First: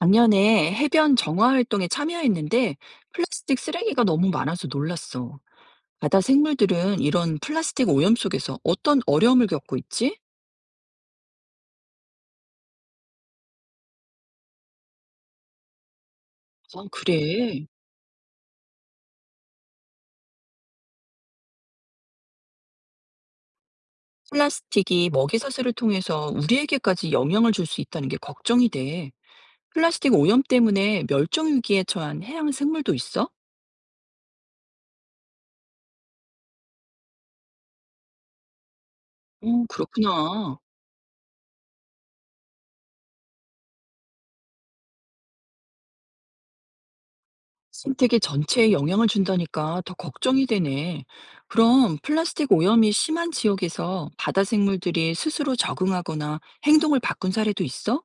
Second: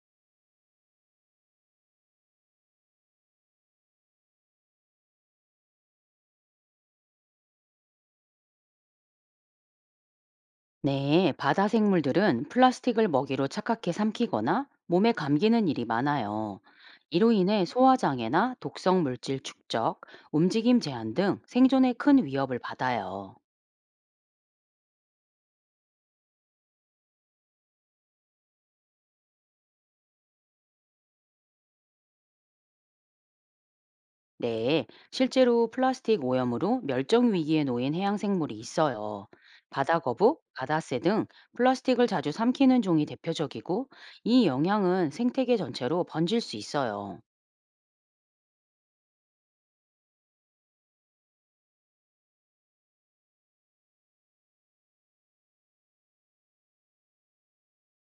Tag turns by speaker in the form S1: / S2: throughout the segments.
S1: 작년에 해변 정화 활동에 참여했는데 플라스틱 쓰레기가 너무 많아서 놀랐어. 바다 생물들은 이런 플라스틱 오염 속에서 어떤 어려움을 겪고 있지?
S2: 네, 바다 생물들은 플라스틱을 먹이로 착각해 삼키거나 몸에 감기는 일이 많아요.
S1: 아,
S2: 이로 인해
S1: 그래.
S2: 소화장애나 독성 물질 축적, 움직임 제한 등 생존에 큰 위협을 받아요.
S1: 플라스틱이 먹이사슬을 통해서 우리에게까지 영향을 줄 수 있다는 게 걱정이 돼. 플라스틱 오염 때문에 멸종 위기에 처한 해양 생물도 있어?
S2: 네, 실제로 플라스틱 오염으로 멸종 위기에 놓인 해양 생물이 있어요.
S1: 어,
S2: 바다 거북,
S1: 그렇구나.
S2: 바다새 등 플라스틱을 자주 삼키는 종이 대표적이고, 이 영향은 생태계 전체로 번질 수 있어요.
S1: 생태계 전체에 영향을 준다니까 더 걱정이 되네. 그럼 플라스틱 오염이 심한 지역에서 바다 생물들이 스스로 적응하거나 행동을 바꾼 사례도 있어?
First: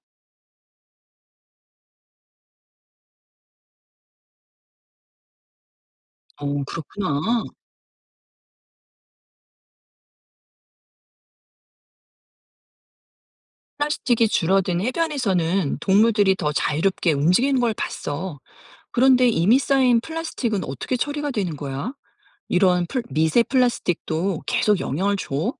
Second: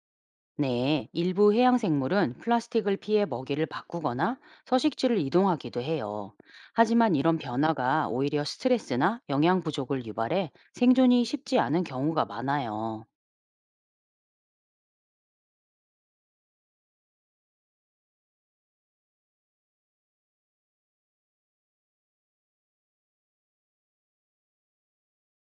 S2: 네, 일부 해양생물은 플라스틱을 피해 먹이를 바꾸거나 서식지를 이동하기도 해요.
S1: 어,
S2: 하지만
S1: 그렇구나.
S2: 이런 변화가 오히려 스트레스나 영양 부족을 유발해 생존이 쉽지 않은 경우가 많아요.
S1: 플라스틱이 줄어든 해변에서는 동물들이 더 자유롭게 움직이는 걸 봤어. 그런데 이미 쌓인 플라스틱은 어떻게 처리가 되는 거야? 미세 플라스틱도 계속 영향을 줘?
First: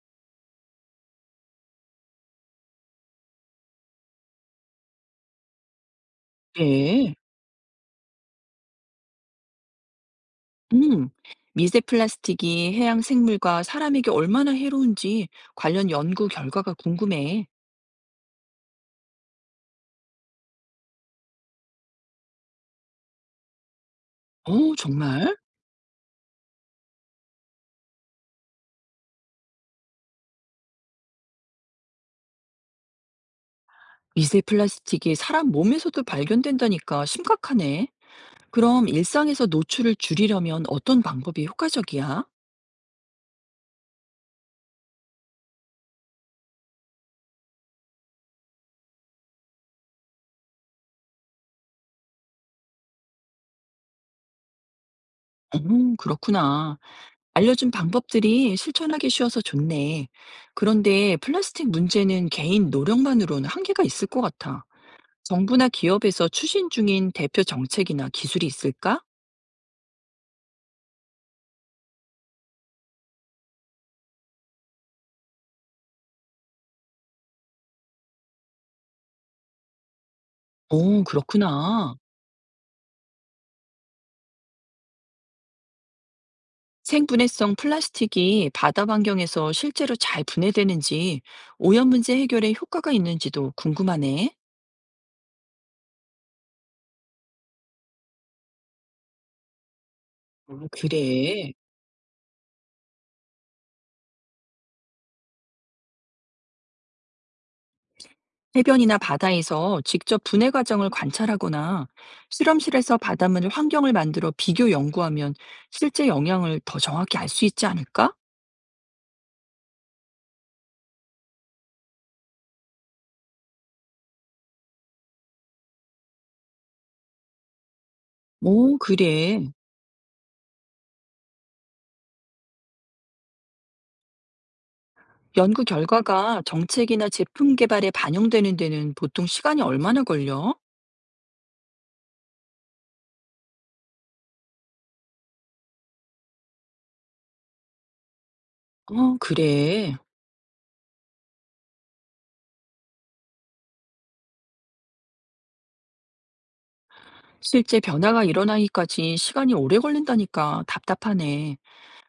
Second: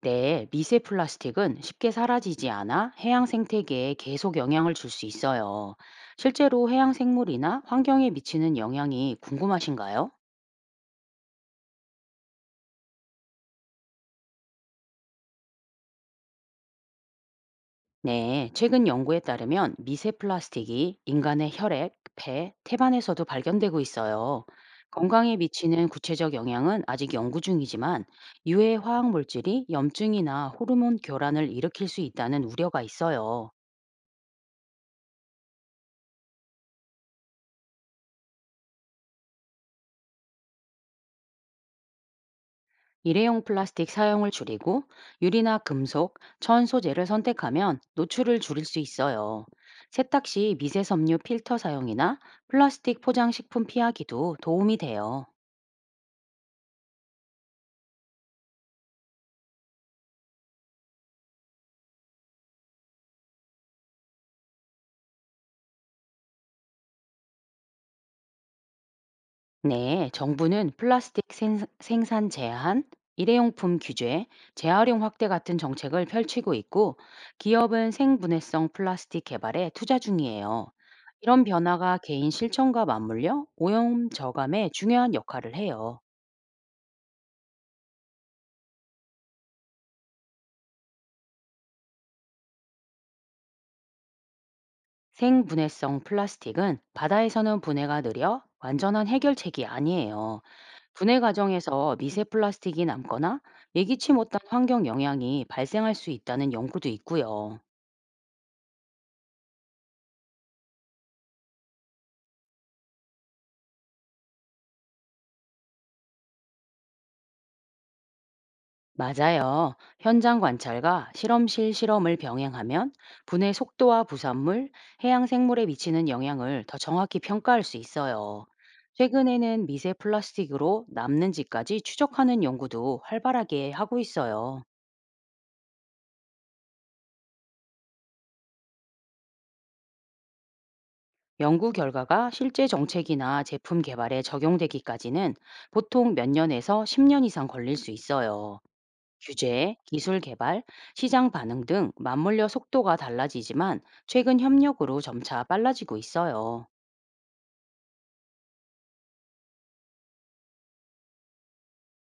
S2: 네, 미세 플라스틱은 쉽게 사라지지 않아 해양 생태계에 계속 영향을 줄 수 있어요. 실제로 해양
S1: 네.
S2: 생물이나 환경에 미치는 영향이 궁금하신가요?
S1: 음, 미세 플라스틱이 해양 생물과 사람에게 얼마나 해로운지 관련 연구 결과가 궁금해.
S2: 네, 최근 연구에 따르면 미세 플라스틱이 인간의 혈액, 폐, 태반에서도 발견되고 있어요.
S1: 어, 정말?
S2: 건강에 미치는 구체적 영향은 아직 연구 중이지만 유해 화학 물질이 염증이나 호르몬 교란을 일으킬 수 있다는 우려가 있어요.
S1: 미세 플라스틱이 사람 몸에서도 발견된다니까 심각하네. 그럼 일상에서 노출을 줄이려면 어떤 방법이 효과적이야?
S2: 일회용 플라스틱 사용을 줄이고 유리나 금속, 천 소재를 선택하면 노출을 줄일 수 있어요. 세탁 시 미세 섬유 필터 사용이나 플라스틱 포장 식품 피하기도 도움이 돼요.
S1: 그렇구나. 알려준 방법들이 실천하기 쉬워서 좋네. 그런데 플라스틱 문제는 개인 노력만으로는 한계가 있을 것 같아. 정부나 기업에서 추진 중인 대표 정책이나 기술이 있을까?
S2: 네, 정부는 생산 제한, 일회용품 규제, 재활용 확대 같은 정책을 펼치고 있고, 기업은 생분해성 플라스틱 개발에 투자 중이에요.
S1: 오
S2: 이런
S1: 그렇구나.
S2: 변화가 개인 실천과 맞물려 오염 저감에 중요한 역할을 해요.
S1: 생분해성 플라스틱이 바다 환경에서 실제로 잘 분해되는지 오염 문제 해결에 효과가 있는지도 궁금하네.
S2: 생분해성 플라스틱은 바다에서는 분해가 느려 완전한 해결책이 아니에요.
S1: 어
S2: 분해
S1: 그래.
S2: 과정에서 미세 플라스틱이 남거나 예기치 못한 환경 영향이 발생할 수 있다는 연구도 있고요.
S1: 해변이나 바다에서 직접 분해 과정을 관찰하거나 실험실에서 바닷물 환경을 만들어 비교 연구하면 실제 영향을 더 정확히 알 수 있지 않을까?
S2: 맞아요. 현장 관찰과 실험실 실험을 병행하면 분해 속도와 부산물, 해양 생물에 미치는 영향을 더 정확히 평가할 수 있어요.
S1: 오 그래.
S2: 최근에는 미세 플라스틱으로 남는지까지 추적하는 연구도 활발하게 하고 있어요.
S1: 연구 결과가 정책이나 제품 개발에 반영되는 데는 보통 시간이 얼마나 걸려?
S2: 연구 결과가 실제 정책이나 제품 개발에 적용되기까지는 보통 몇 년에서 10년 이상 걸릴 수 있어요.
S1: 어
S2: 규제,
S1: 그래.
S2: 기술 개발, 시장 반응 등 맞물려 속도가 달라지지만 최근 협력으로 점차 빨라지고 있어요.
S1: 실제 변화가 일어나기까지 시간이 오래 걸린다니까 답답하네.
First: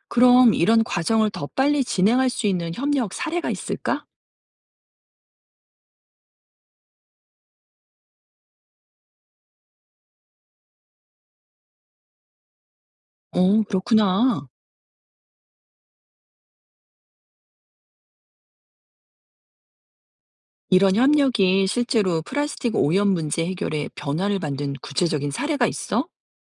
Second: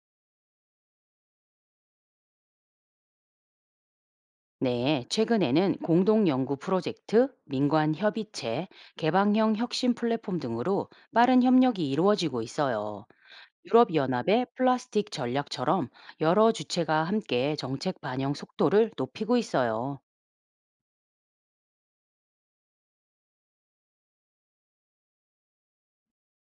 S1: 그럼 이런 과정을 더 빨리 진행할 수 있는 협력 사례가 있을까?
S2: 네, 최근에는 공동 연구 프로젝트, 민관 협의체, 개방형 혁신 플랫폼 등으로 빠른 협력이 이루어지고 있어요.
S1: 어, 그렇구나.
S2: 유럽연합의 플라스틱 전략처럼 여러 주체가 함께 정책 반영 속도를 높이고 있어요.
S1: 이런 협력이 실제로 플라스틱 오염 문제 해결에 변화를 만든 구체적인 사례가 있어?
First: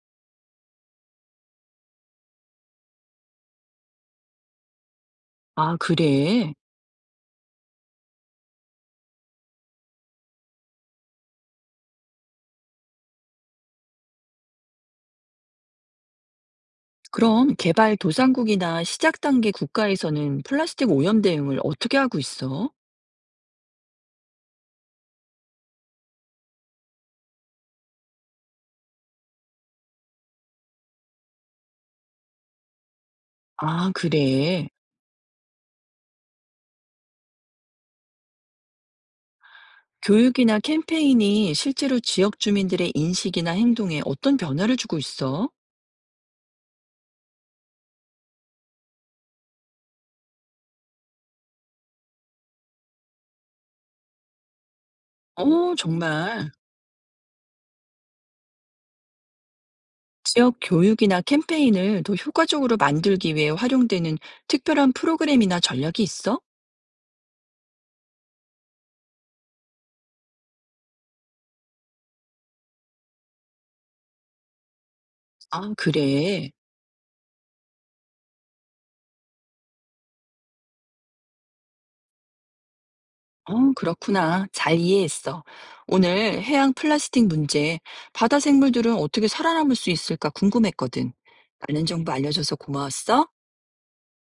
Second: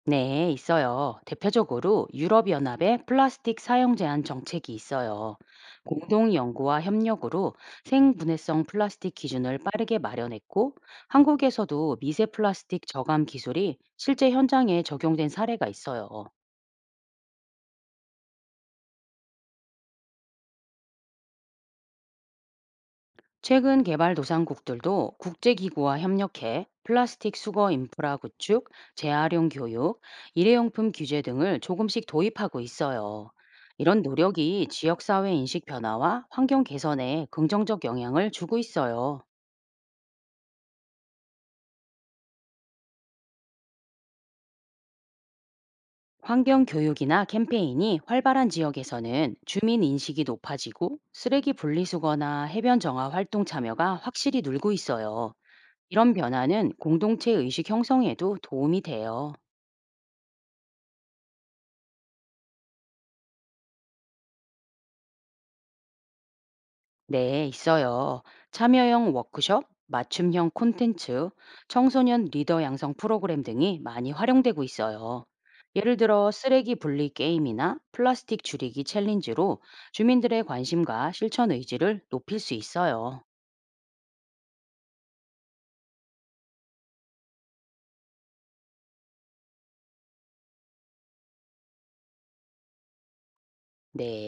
S2: 네, 있어요. 대표적으로 유럽연합의 플라스틱 사용 제한 정책이 있어요.
S1: 아,
S2: 공동
S1: 그래.
S2: 연구와 협력으로 생분해성 플라스틱 기준을 빠르게 마련했고, 한국에서도 미세 플라스틱 저감 기술이 실제 현장에 적용된 사례가 있어요.
S1: 그럼 개발 도상국이나 시작 단계 국가에서는 플라스틱 오염 대응을 어떻게 하고 있어?
S2: 최근 개발도상국들도 국제기구와 협력해 플라스틱 수거 인프라 구축, 재활용 교육, 일회용품 규제 등을 조금씩 도입하고 있어요.
S1: 아,
S2: 이런 노력이
S1: 그래.
S2: 지역사회 인식 변화와 환경 개선에 긍정적 영향을 주고 있어요.
S1: 교육이나 캠페인이 실제로 지역 주민들의 인식이나 행동에 어떤 변화를 주고 있어?
S2: 환경 교육이나 캠페인이 활발한 지역에서는 주민 인식이 높아지고 쓰레기 분리수거나 해변 정화 활동 참여가 확실히 늘고 있어요.
S1: 어
S2: 이런
S1: 정말.
S2: 변화는 공동체 의식 형성에도 도움이 돼요.
S1: 지역 교육이나 캠페인을 더 효과적으로 만들기 위해 활용되는 특별한 프로그램이나 전략이 있어?
S2: 네, 있어요. 참여형 워크숍, 맞춤형 콘텐츠, 청소년 리더 양성 프로그램 등이 많이 활용되고 있어요.
S1: 아,
S2: 예를 들어
S1: 그래.
S2: 쓰레기 분리 게임이나 플라스틱 줄이기 챌린지로 주민들의 관심과 실천 의지를 높일 수 있어요.
S1: 어, 그렇구나. 잘 이해했어. 오늘 해양 플라스틱 문제, 바다 생물들은 어떻게 살아남을 수 있을까 궁금했거든. 많은 정보 알려줘서 고마웠어.
S2: 네.